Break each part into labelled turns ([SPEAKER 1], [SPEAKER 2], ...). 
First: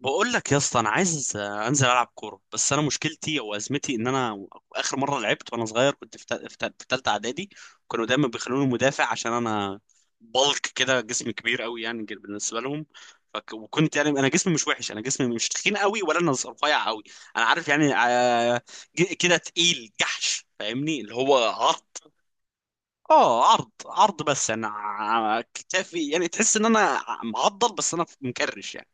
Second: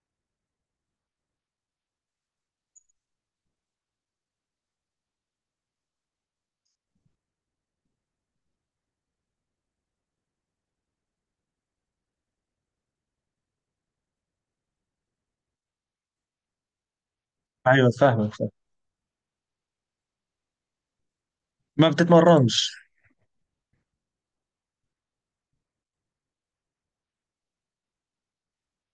[SPEAKER 1] بقول لك يا اسطى، انا عايز انزل العب كوره، بس انا مشكلتي او ازمتي ان انا اخر مره لعبت وانا صغير كنت في تالتة اعدادي. كانوا دايما بيخلوني مدافع عشان انا بلك كده، جسمي كبير قوي، يعني بالنسبه لهم. وكنت يعني انا جسمي مش وحش، انا جسمي مش تخين قوي ولا انا رفيع قوي. انا عارف
[SPEAKER 2] ايوه،
[SPEAKER 1] يعني،
[SPEAKER 2] فاهمك فاهم.
[SPEAKER 1] كده تقيل جحش، فاهمني، اللي هو
[SPEAKER 2] ما
[SPEAKER 1] عرض.
[SPEAKER 2] بتتمرنش.
[SPEAKER 1] اه، عرض عرض، بس انا كتافي، يعني تحس ان انا معضل، بس انا مكرش يعني.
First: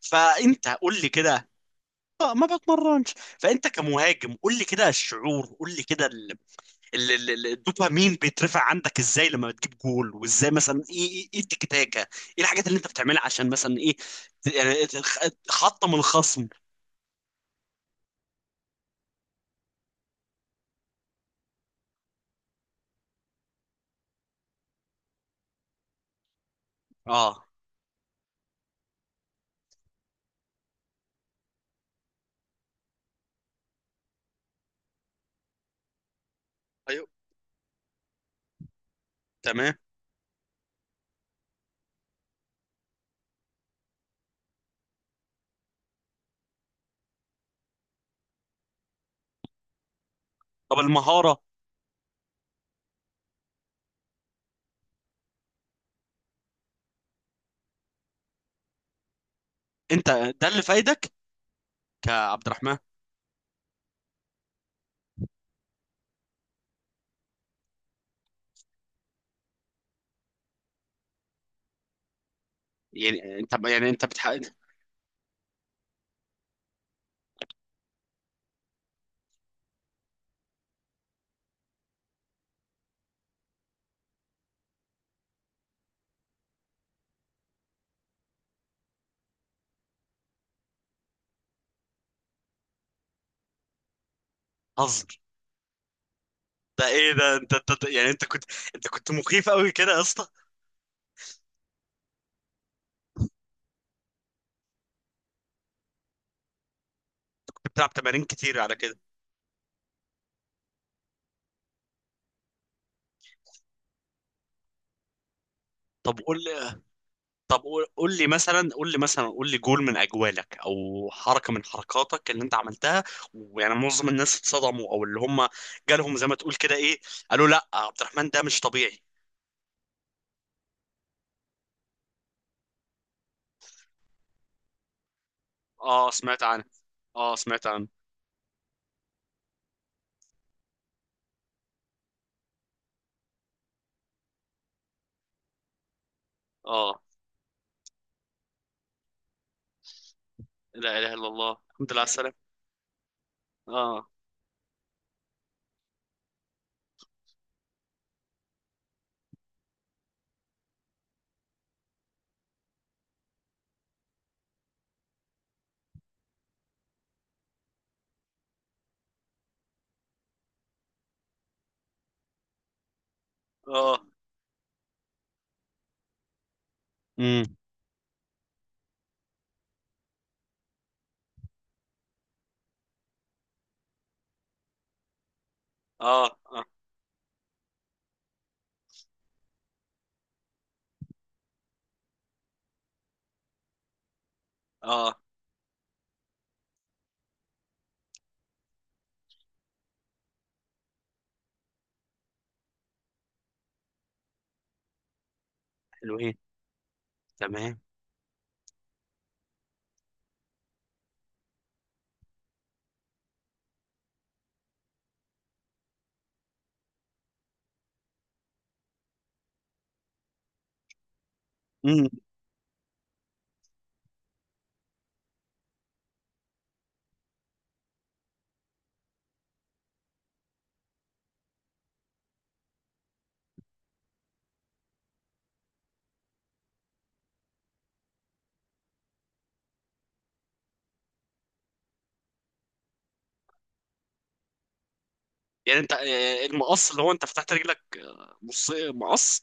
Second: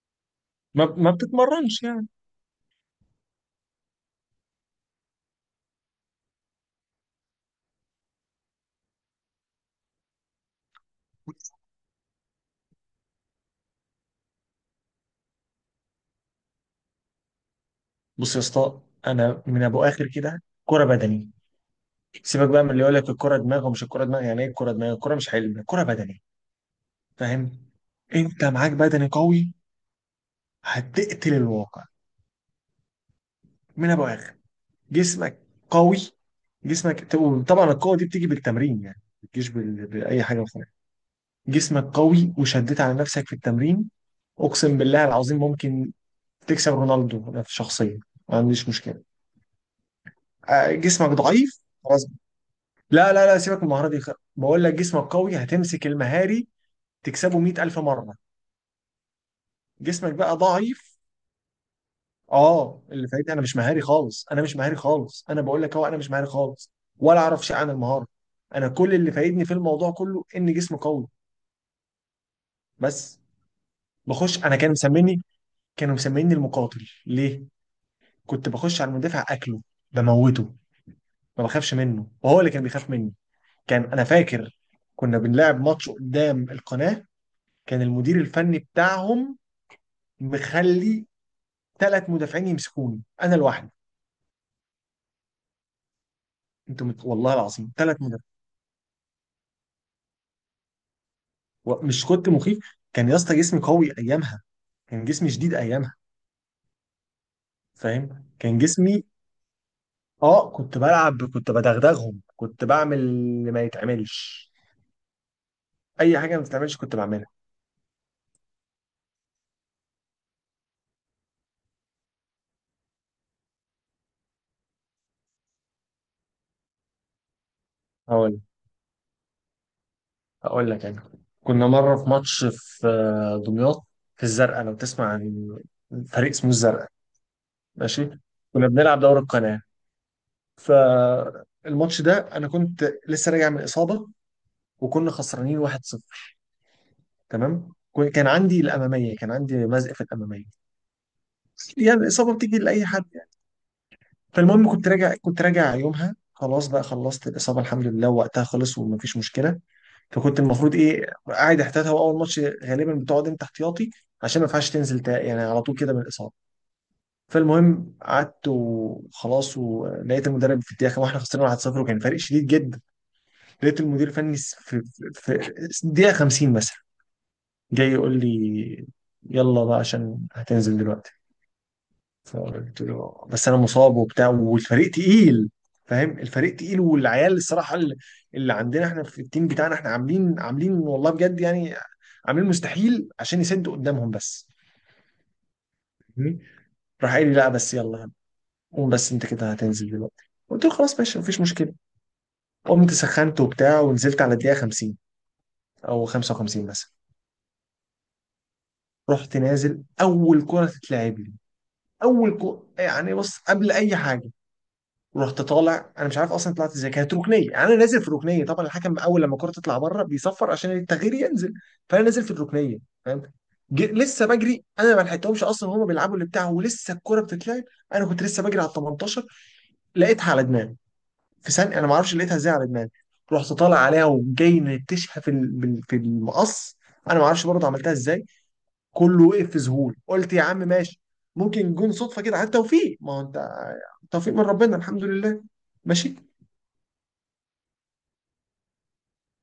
[SPEAKER 1] فانت
[SPEAKER 2] ما,
[SPEAKER 1] قول لي
[SPEAKER 2] ما
[SPEAKER 1] كده.
[SPEAKER 2] بتتمرنش يعني.
[SPEAKER 1] آه، ما بتمرنش. فانت كمهاجم قول لي كده الشعور، قول لي كده، الدوبامين بيترفع عندك ازاي لما بتجيب جول، وازاي مثلا ايه ايه إيه التكتاكه، ايه الحاجات اللي انت بتعملها عشان مثلا ايه، يعني تحطم الخصم؟
[SPEAKER 2] بص يا اسطى، انا من ابو اخر كده كرة بدني. سيبك بقى من اللي يقول لك الكرة دماغ ومش الكرة دماغ، يعني ايه الكرة دماغ؟ الكرة مش علم، الكرة بدني،
[SPEAKER 1] اه،
[SPEAKER 2] فاهم. انت معاك بدني قوي، هتقتل الواقع. من ابو اخر جسمك قوي،
[SPEAKER 1] ايوه،
[SPEAKER 2] جسمك. طبعا القوة دي بتيجي بالتمرين، يعني ما بتجيش
[SPEAKER 1] تمام.
[SPEAKER 2] بال... بأي حاجة أخرى. جسمك قوي وشديت على نفسك في التمرين، اقسم بالله العظيم ممكن تكسب رونالدو، أنا في شخصيا ما عنديش مشكلة.
[SPEAKER 1] طب
[SPEAKER 2] جسمك
[SPEAKER 1] المهاره.
[SPEAKER 2] ضعيف خلاص. لا لا لا، سيبك من المهارة دي. خ- بقول لك جسمك قوي هتمسك المهاري، تكسبه 100000 مرة.
[SPEAKER 1] انت
[SPEAKER 2] جسمك بقى
[SPEAKER 1] ده اللي
[SPEAKER 2] ضعيف.
[SPEAKER 1] فايدك، كعبد الرحمن.
[SPEAKER 2] اه اللي فايت، انا مش مهاري خالص، انا مش مهاري خالص، انا بقول لك اهو انا مش مهاري خالص، ولا اعرف شيء عن المهارة. انا كل اللي فايدني في الموضوع كله ان جسمي قوي بس.
[SPEAKER 1] يعني انت بتحقق.
[SPEAKER 2] بخش، انا كانوا مسميني، كانوا مسميني المقاتل. ليه؟ كنت بخش على المدافع اكله بموته، ما بخافش منه وهو اللي كان بيخاف مني. كان انا فاكر، كنا بنلعب ماتش قدام القناة، كان المدير الفني بتاعهم مخلي ثلاث مدافعين يمسكوني انا لوحدي.
[SPEAKER 1] هزر! ده
[SPEAKER 2] انتوا مت...
[SPEAKER 1] ايه
[SPEAKER 2] والله
[SPEAKER 1] ده، انت،
[SPEAKER 2] العظيم ثلاث
[SPEAKER 1] يعني
[SPEAKER 2] مدافعين.
[SPEAKER 1] انت كنت. انت كنت مخيف قوي كده يا اسطى.
[SPEAKER 2] و- مش كنت مخيف، كان يا اسطى جسمي قوي ايامها، كان جسمي شديد ايامها،
[SPEAKER 1] كنت بتلعب تمارين
[SPEAKER 2] فاهم كان
[SPEAKER 1] كتير على كده؟
[SPEAKER 2] جسمي. اه كنت بلعب، كنت بدغدغهم، كنت بعمل اللي ما يتعملش،
[SPEAKER 1] طب
[SPEAKER 2] اي حاجه
[SPEAKER 1] قول
[SPEAKER 2] ما بتتعملش كنت بعملها.
[SPEAKER 1] طب قول، قول لي مثلا، قول لي جول من اجوالك او حركه من حركاتك اللي انت عملتها، ويعني معظم الناس اتصدموا، او اللي هم جالهم زي ما تقول كده ايه، قالوا لا، عبد الرحمن
[SPEAKER 2] هقول،
[SPEAKER 1] ده مش طبيعي.
[SPEAKER 2] هقول لك انا، كنا مره في ماتش في دمياط، في الزرقاء لو تسمع عن
[SPEAKER 1] اه،
[SPEAKER 2] فريق
[SPEAKER 1] سمعت
[SPEAKER 2] اسمه
[SPEAKER 1] عنه.
[SPEAKER 2] الزرقاء.
[SPEAKER 1] اه، سمعت عنه.
[SPEAKER 2] ماشي. كنا بنلعب دوري القناه، فالماتش ده انا كنت لسه راجع من اصابه، وكنا خسرانين 1-0.
[SPEAKER 1] اه.
[SPEAKER 2] تمام. كو- كان عندي الاماميه، كان عندي مزق في الاماميه،
[SPEAKER 1] لا اله الا الله، الحمد لله
[SPEAKER 2] يعني
[SPEAKER 1] على السلامه.
[SPEAKER 2] الاصابه بتيجي لاي حد يعني.
[SPEAKER 1] اه.
[SPEAKER 2] فالمهم كنت راجع، كنت راجع يومها، خلاص بقى خلصت الاصابه الحمد لله وقتها، خلص ومفيش مشكله. فكنت المفروض ايه، قاعد احتياطي، هو اول ماتش غالبا بتقعد انت احتياطي، عشان ما ينفعش تنزل تا- يعني على طول كده من الاصابه. فالمهم قعدت وخلاص، ولقيت المدرب في الدقيقه واحنا خسرنا 1-0 وكان فرق شديد جدا. لقيت
[SPEAKER 1] اه.
[SPEAKER 2] المدير الفني س- في, في دقيقة 50 مثلا،
[SPEAKER 1] امم.
[SPEAKER 2] جاي يقول لي يلا بقى عشان هتنزل دلوقتي. فقلت له بس انا مصاب وبتاع والفريق تقيل، فاهم،
[SPEAKER 1] اه.
[SPEAKER 2] الفريق
[SPEAKER 1] اه.
[SPEAKER 2] تقيل، والعيال الصراحة، اللي اللي عندنا احنا في التيم بتاعنا، احنا عاملين والله بجد يعني، عاملين مستحيل عشان يسدوا قدامهم بس.
[SPEAKER 1] اه.
[SPEAKER 2] فاهمني؟ راح قال لي لا بس يلا قوم، بس انت كده هتنزل دلوقتي. قلت له خلاص ماشي مفيش مشكلة. قمت سخنت وبتاع ونزلت على الدقيقة 50 او
[SPEAKER 1] حلوين.
[SPEAKER 2] 55 مثلا.
[SPEAKER 1] تمام.
[SPEAKER 2] رحت نازل، اول كرة تتلعب لي، اول كرة، يعني بص، قبل اي حاجة، رحت طالع انا مش عارف اصلا طلعت ازاي، كانت ركنيه يعني انا نازل في ركنيه. طبعا الحكم اول لما الكره تطلع بره بيصفر عشان التغيير ينزل، فانا
[SPEAKER 1] امم.
[SPEAKER 2] نازل في الركنيه، فاهم. جي- لسه بجري انا، ما لحقتهمش اصلا وهم بيلعبوا اللي بتاعه ولسه الكوره بتتلعب. انا كنت لسه بجري على ال 18، لقيتها على دماغي، في ثانيه انا ما اعرفش لقيتها ازاي على دماغي، رحت طالع عليها وجاي نتشها في ال- بال- في المقص، انا ما اعرفش برضه عملتها ازاي. كله وقف في ذهول. قلت يا عم ماشي، ممكن جون صدفه كده عن توفيق، ما هو انت توفيق من ربنا الحمد لله.
[SPEAKER 1] يعني انت،
[SPEAKER 2] ماشي.
[SPEAKER 1] المقص اللي هو انت فتحت رجلك، مقص؟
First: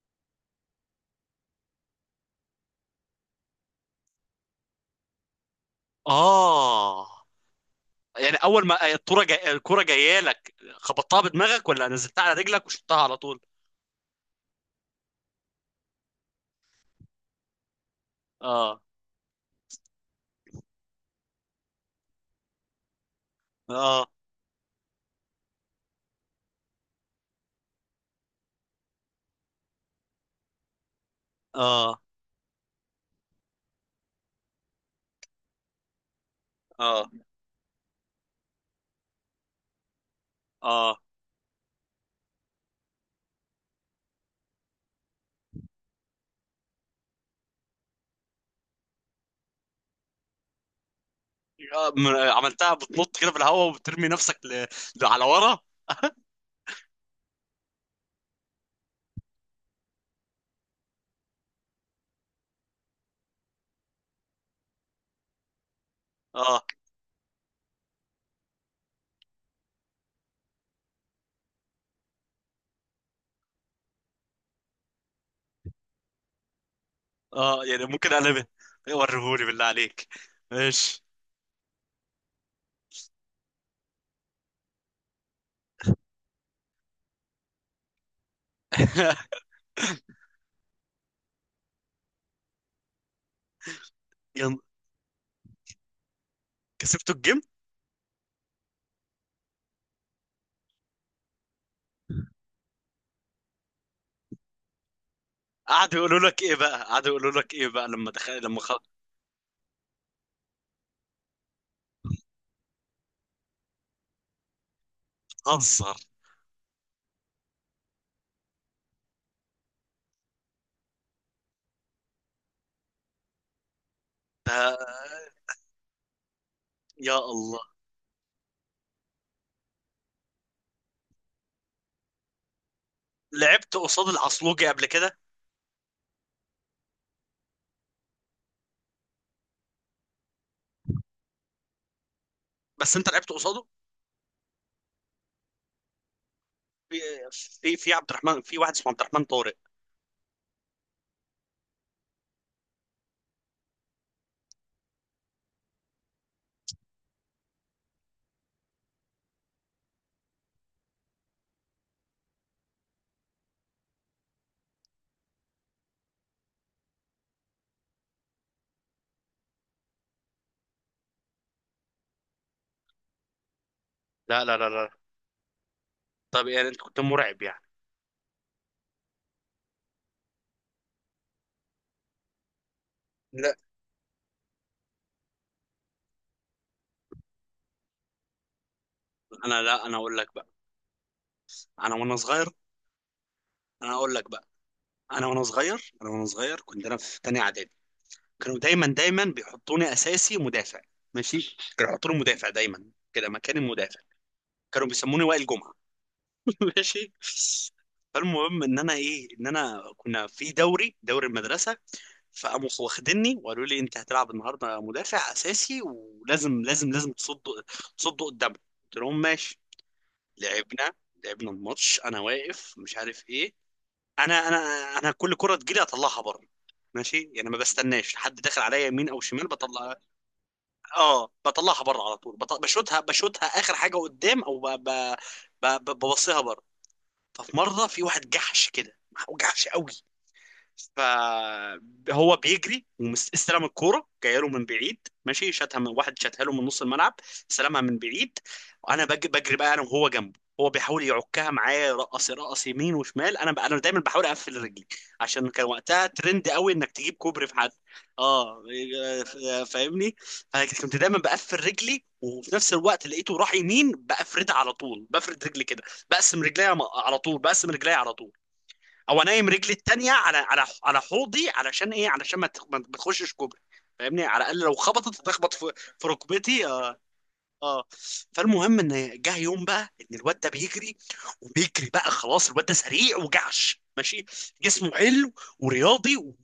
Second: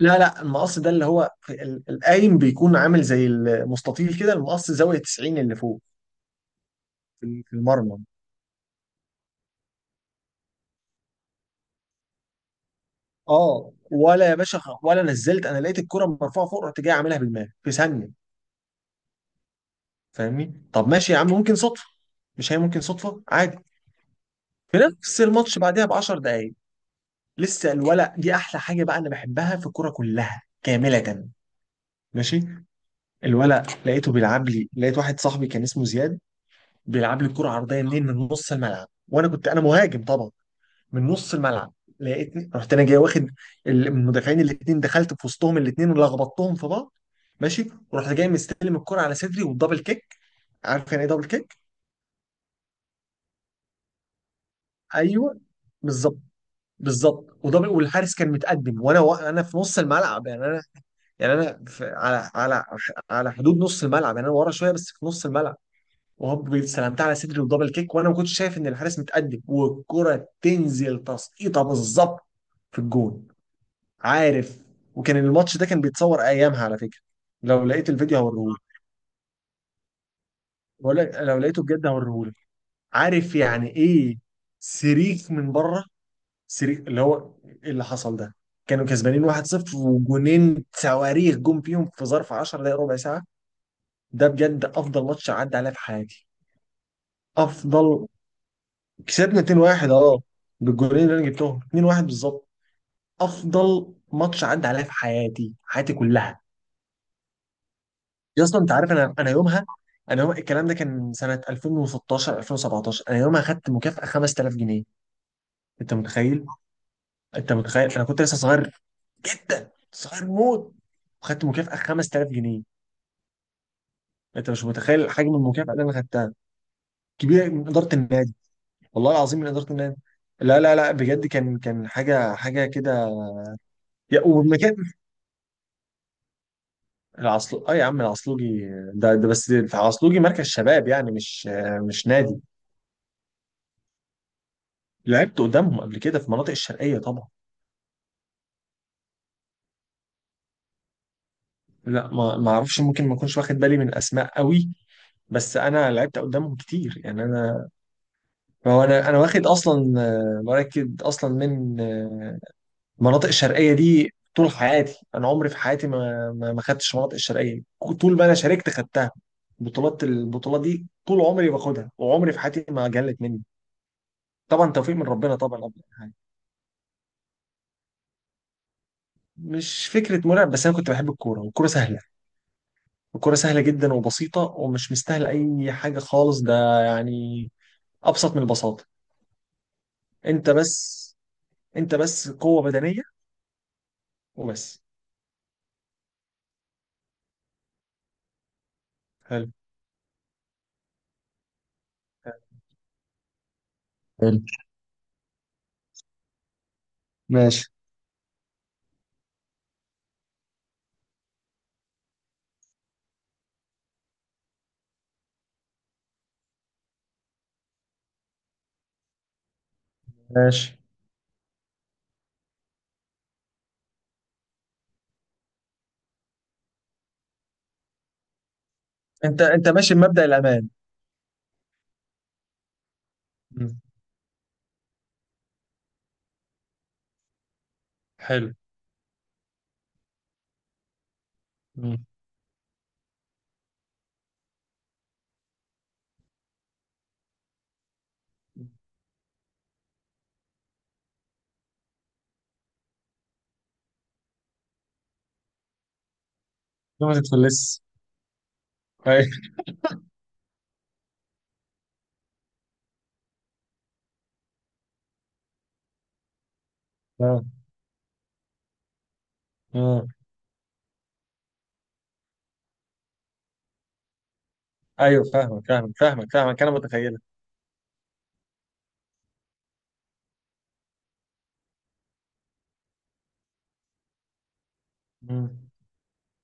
[SPEAKER 2] لا لا، المقص ده اللي هو في ال- القايم بيكون عامل زي المستطيل كده، المقص زاويه 90 اللي فوق
[SPEAKER 1] اه.
[SPEAKER 2] في في المرمى.
[SPEAKER 1] يعني اول ما الكرة جايه لك، خبطتها بدماغك ولا نزلتها على رجلك وشطتها على طول؟
[SPEAKER 2] اه ولا يا باشا، خ- ولا نزلت، انا لقيت الكره مرفوعه فوق، رحت جاي عاملها بالمال في ثانيه،
[SPEAKER 1] اه،
[SPEAKER 2] فاهمني. طب ماشي يا عم، ممكن صدفه، مش هي ممكن صدفه عادي.
[SPEAKER 1] اه،
[SPEAKER 2] في نفس الماتش بعدها ب 10 دقائق، لسه الولد دي احلى حاجه بقى انا بحبها في الكوره كلها كامله.
[SPEAKER 1] اه،
[SPEAKER 2] ماشي. الولد لقيته بيلعب لي، لقيت واحد صاحبي كان اسمه زياد بيلعب لي الكرة عرضية منين، من نص الملعب، وانا كنت انا مهاجم طبعا،
[SPEAKER 1] اه،
[SPEAKER 2] من نص الملعب. لقيتني رحت انا جاي واخد ال- من المدافعين الاثنين، دخلت في وسطهم الاثنين ولخبطتهم في بعض. ماشي. ورحت جاي مستلم الكرة على صدري والدبل كيك، عارف يعني ايه دبل كيك؟
[SPEAKER 1] اه، عملتها بتنط كده في الهواء وبترمي نفسك، على
[SPEAKER 2] ايوه،
[SPEAKER 1] ورا.
[SPEAKER 2] بالظبط، بالظبط ودبل، والحارس كان متقدم وانا و... انا في نص الملعب، يعني انا، يعني انا في... على على على حدود نص الملعب، يعني انا ورا شويه بس في نص الملعب، وهوب
[SPEAKER 1] اه.
[SPEAKER 2] سلمتها على صدري ودبل كيك، وانا ما كنتش شايف ان الحارس متقدم، والكره تنزل تسقيطه بالظبط في الجون، عارف. وكان الماتش ده كان بيتصور ايامها على فكره، لو
[SPEAKER 1] اه. يعني
[SPEAKER 2] لقيت
[SPEAKER 1] ممكن
[SPEAKER 2] الفيديو
[SPEAKER 1] اقلبها.
[SPEAKER 2] هوريهولك،
[SPEAKER 1] وريهولي بالله عليك.
[SPEAKER 2] بقول
[SPEAKER 1] ماشي.
[SPEAKER 2] لك لو لقيته بجد هوريهولك. عارف يعني ايه سريك من بره، سريك اللي هو إيه اللي حصل ده. كانوا كسبانين 1-0، وجونين صواريخ جم فيهم في ظرف 10 دقايق ربع ساعه. ده
[SPEAKER 1] يلا،
[SPEAKER 2] بجد افضل ماتش عدى عليا في حياتي.
[SPEAKER 1] كسبتوا الجيم؟
[SPEAKER 2] افضل. كسبنا 2-1 اه، بالجولين اللي انا جبتهم، 2-1 بالظبط. افضل ماتش عدى عليا في حياتي، حياتي
[SPEAKER 1] قعدوا يقولوا
[SPEAKER 2] كلها.
[SPEAKER 1] لك ايه بقى، قعدوا يقولوا لك ايه بقى لما دخل،
[SPEAKER 2] يا اسطى انت عارف انا، انا يومها، انا يوم الكلام ده كان سنه 2016 2017، انا يومها خدت مكافاه 5000 جنيه. انت
[SPEAKER 1] هزر!
[SPEAKER 2] متخيل؟ انت متخيل، انا كنت لسه صغير جدا، صغير موت، وخدت مكافاه 5000 جنيه، انت مش
[SPEAKER 1] ده،
[SPEAKER 2] متخيل حجم المكافاه اللي انا خدتها،
[SPEAKER 1] يا
[SPEAKER 2] كبيره،
[SPEAKER 1] الله!
[SPEAKER 2] من اداره النادي، والله العظيم من اداره النادي. لا لا لا بجد، كان كان حاجه، حاجه كده.
[SPEAKER 1] لعبت قصاد
[SPEAKER 2] يا-
[SPEAKER 1] العصلوجي
[SPEAKER 2] والمكان
[SPEAKER 1] قبل كده؟
[SPEAKER 2] العصلو، اه يا عم، العصلوجي ده, بس في عصلوجي مركز شباب، يعني مش مش نادي.
[SPEAKER 1] بس انت لعبت قصاده؟
[SPEAKER 2] لعبت قدامهم قبل كده في مناطق الشرقية
[SPEAKER 1] في
[SPEAKER 2] طبعا.
[SPEAKER 1] في في عبد الرحمن، في واحد اسمه عبد الرحمن طارق؟
[SPEAKER 2] لا ما اعرفش، ممكن ما اكونش واخد بالي من الاسماء قوي، بس انا لعبت قدامهم كتير يعني انا. هو انا انا واخد اصلا مراكد اصلا من المناطق الشرقية دي طول حياتي، انا عمري في حياتي ما خدتش مناطق الشرقية، طول ما انا شاركت خدتها. بطولات البطولة دي طول عمري باخدها، وعمري في حياتي ما جلت مني.
[SPEAKER 1] لا، لا، لا،
[SPEAKER 2] طبعا
[SPEAKER 1] لا.
[SPEAKER 2] توفيق من ربنا طبعا قبل أي حاجة.
[SPEAKER 1] طب يعني انت كنت مرعب يعني؟
[SPEAKER 2] مش فكرة مرعب، بس أنا كنت بحب الكورة والكورة سهلة. الكورة
[SPEAKER 1] لا
[SPEAKER 2] سهلة جدا وبسيطة ومش مستاهلة أي حاجة خالص ده، يعني أبسط من البساطة.
[SPEAKER 1] لا انا اقول لك بقى،
[SPEAKER 2] أنت بس،
[SPEAKER 1] انا
[SPEAKER 2] أنت
[SPEAKER 1] وانا
[SPEAKER 2] بس
[SPEAKER 1] صغير.
[SPEAKER 2] قوة بدنية
[SPEAKER 1] انا اقول لك بقى،
[SPEAKER 2] وبس.
[SPEAKER 1] انا وانا صغير كنت انا في تانية اعدادي. كانوا دايما دايما
[SPEAKER 2] حلو
[SPEAKER 1] بيحطوني اساسي مدافع. ماشي. كانوا يحطوني مدافع دايما كده، مكان المدافع.
[SPEAKER 2] حلو
[SPEAKER 1] كانوا بيسموني وائل جمعة. ماشي.
[SPEAKER 2] ماشي
[SPEAKER 1] فالمهم ان انا كنا في دوري المدرسه. فقاموا واخديني وقالوا لي انت هتلعب النهارده مدافع اساسي، ولازم لازم لازم تصد قدامه. قلت لهم ماشي.
[SPEAKER 2] ماشي
[SPEAKER 1] لعبنا لعبنا الماتش، انا واقف مش عارف ايه. انا انا انا كل كره تجيلي اطلعها بره. ماشي، يعني ما بستناش حد داخل عليا يمين او
[SPEAKER 2] أنت
[SPEAKER 1] شمال،
[SPEAKER 2] أنت ماشي
[SPEAKER 1] بطلع.
[SPEAKER 2] بمبدأ الأمان
[SPEAKER 1] اه، بطلعها بره على طول، بشوتها اخر
[SPEAKER 2] مم.
[SPEAKER 1] حاجه قدام، او ببصيها بره. ففي مره، في واحد
[SPEAKER 2] حلو
[SPEAKER 1] جحش كده. جحش قوي.
[SPEAKER 2] مم.
[SPEAKER 1] فهو بيجري واستلم الكوره جايه له من بعيد. ماشي. شاتها من واحد، شاتها له من نص الملعب. استلمها من بعيد. انا بجري بقى، انا وهو جنبه. هو بيحاول يعكها معايا، يرقص يرقص يمين وشمال. انا دايما بحاول اقفل رجلي، عشان كان وقتها ترند قوي انك
[SPEAKER 2] ليه
[SPEAKER 1] تجيب
[SPEAKER 2] ما
[SPEAKER 1] كوبري في حد.
[SPEAKER 2] تتفلس
[SPEAKER 1] اه،
[SPEAKER 2] أيوه
[SPEAKER 1] فاهمني. فكنت دايما بقفل رجلي، وفي نفس الوقت لقيته راح يمين بقفردها على طول، بفرد رجلي كده. بقسم رجلي على طول،
[SPEAKER 2] آه.
[SPEAKER 1] بقسم رجلي على طول. او انيم رجلي
[SPEAKER 2] آه.
[SPEAKER 1] التانيه على حوضي، علشان ايه؟ علشان ما تخشش كوبري. فاهمني، على الاقل لو خبطت
[SPEAKER 2] أيوه
[SPEAKER 1] تخبط
[SPEAKER 2] فاهمك
[SPEAKER 1] في
[SPEAKER 2] فاهمك
[SPEAKER 1] في
[SPEAKER 2] فاهمك فاهمك
[SPEAKER 1] ركبتي.
[SPEAKER 2] أنا
[SPEAKER 1] اه.
[SPEAKER 2] متخيلة
[SPEAKER 1] آه. فالمهم، ان جه يوم بقى ان الواد ده بيجري، وبيجري بقى، خلاص الواد ده سريع وجعش، ماشي. جسمه حلو،
[SPEAKER 2] مم.
[SPEAKER 1] ورياضي،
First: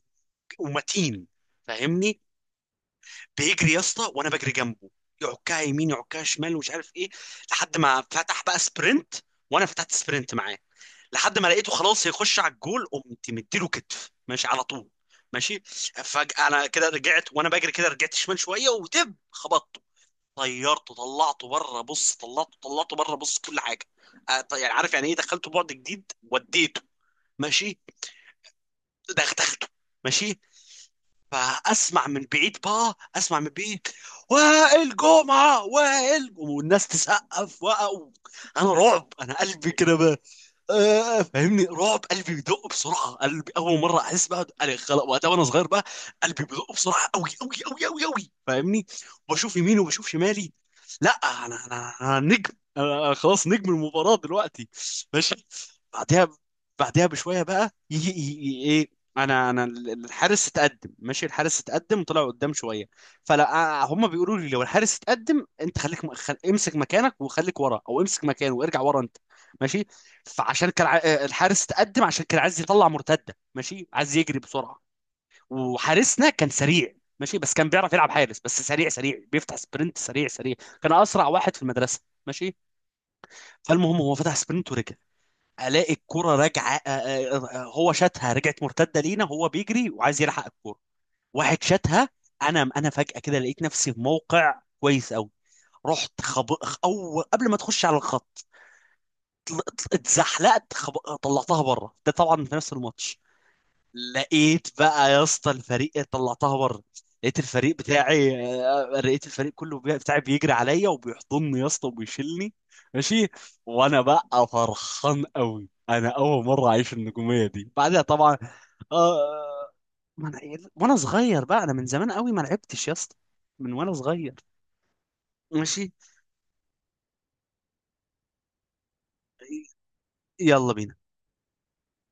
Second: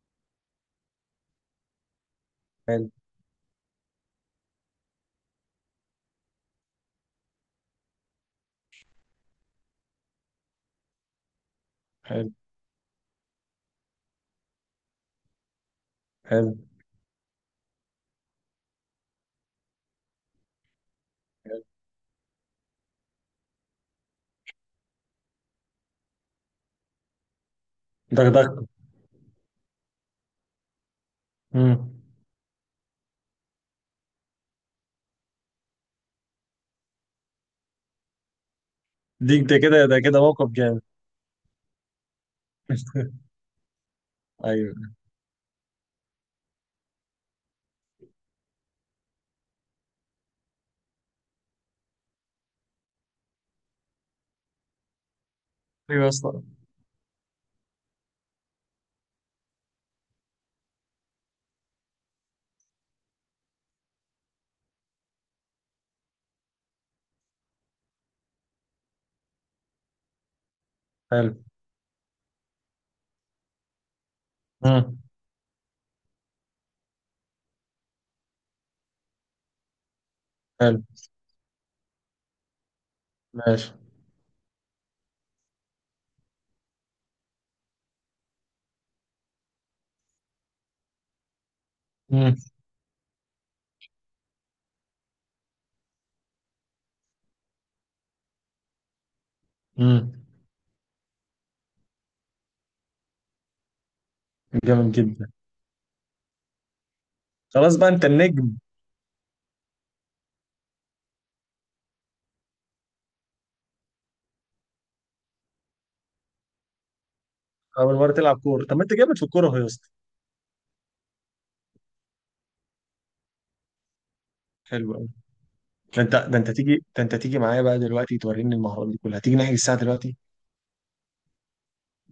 [SPEAKER 1] ومتين، فاهمني.
[SPEAKER 2] حلو
[SPEAKER 1] بيجري يا اسطى وانا بجري جنبه. يعكها يمين، يعكها شمال، ومش عارف ايه، لحد ما فتح بقى سبرنت، وانا فتحت سبرنت معاه، لحد ما لقيته خلاص
[SPEAKER 2] حلو
[SPEAKER 1] هيخش على الجول، قمت مديله كتف، ماشي، على طول. ماشي. فجأة
[SPEAKER 2] حلو
[SPEAKER 1] انا كده رجعت وانا بجري، كده رجعت شمال شويه ودب خبطته. طيرته، طلعته بره، بص، طلعته بره، بص، كل حاجه. يعني عارف يعني ايه، دخلته بعد جديد وديته. ماشي.
[SPEAKER 2] دغدغته
[SPEAKER 1] دخلته. ماشي.
[SPEAKER 2] مم.
[SPEAKER 1] فاسمع من بعيد بقى، اسمع من بعيد، وائل جمعه، وائل، والناس تسقف وقعوا. انا رعب، انا
[SPEAKER 2] دي ده
[SPEAKER 1] قلبي
[SPEAKER 2] كده
[SPEAKER 1] كده
[SPEAKER 2] ده
[SPEAKER 1] بقى.
[SPEAKER 2] كده موقف جامد
[SPEAKER 1] فاهمني، رعب، قلبي بيدق بسرعه، قلبي اول مره احس بقى أنا
[SPEAKER 2] ايوه
[SPEAKER 1] خلاص وقتها وانا صغير بقى. قلبي بيدق بسرعه قوي قوي قوي قوي قوي، فاهمني. وبشوف يميني وبشوف شمالي. لا، انا نجم، انا خلاص نجم المباراه دلوقتي. ماشي.
[SPEAKER 2] ايوه يا
[SPEAKER 1] بعدها
[SPEAKER 2] اسطى
[SPEAKER 1] بعدها بشويه بقى يجي. انا، الحارس اتقدم، ماشي، الحارس اتقدم طلع قدام شويه. فلا هم بيقولوا لي لو الحارس اتقدم انت خليك امسك مكانك وخليك ورا، او امسك مكانه وارجع ورا انت. ماشي. فعشان كان
[SPEAKER 2] حلو
[SPEAKER 1] الحارس اتقدم، عشان كان عايز يطلع مرتده، ماشي، عايز يجري بسرعه.
[SPEAKER 2] مم.
[SPEAKER 1] وحارسنا كان سريع، ماشي، بس كان بيعرف يلعب حارس، بس سريع سريع، بيفتح سبرنت سريع سريع.
[SPEAKER 2] حلو
[SPEAKER 1] كان اسرع واحد في المدرسه. ماشي.
[SPEAKER 2] ماشي
[SPEAKER 1] فالمهم هو فتح سبرنت ورجع. الاقي الكره راجعه، هو شاتها، رجعت مرتده لينا، هو بيجري وعايز يلحق الكره. واحد شاتها.
[SPEAKER 2] مم.
[SPEAKER 1] انا فجأة كده لقيت نفسي في موقع كويس قوي. رحت خب... او قبل ما تخش على الخط،
[SPEAKER 2] مم.
[SPEAKER 1] اتزحلقت، طلعتها بره، ده طبعا في نفس الماتش. لقيت
[SPEAKER 2] جامد
[SPEAKER 1] بقى يا
[SPEAKER 2] جدا
[SPEAKER 1] اسطى الفريق طلعتها بره. لقيت الفريق
[SPEAKER 2] خلاص بقى انت
[SPEAKER 1] بتاعي،
[SPEAKER 2] النجم
[SPEAKER 1] لقيت الفريق كله بتاعي، بيجري عليا وبيحضني يا اسطى وبيشيلني. ماشي. وانا بقى فرحان قوي، انا اول مره اعيش النجوميه دي،
[SPEAKER 2] اول
[SPEAKER 1] بعدها
[SPEAKER 2] مره
[SPEAKER 1] طبعا.
[SPEAKER 2] تلعب كوره طب ما انت جامد
[SPEAKER 1] آه.
[SPEAKER 2] في الكوره اهو يا اسطى
[SPEAKER 1] ما أنا وانا صغير بقى، انا من زمان قوي ما لعبتش يا اسطى، من وانا صغير.
[SPEAKER 2] حلو قوي
[SPEAKER 1] ماشي،
[SPEAKER 2] ده انت ده انت تيجي ده انت تيجي معايا بقى دلوقتي توريني المهارات دي كلها تيجي نحجز الساعه دلوقتي
[SPEAKER 1] يلا بينا.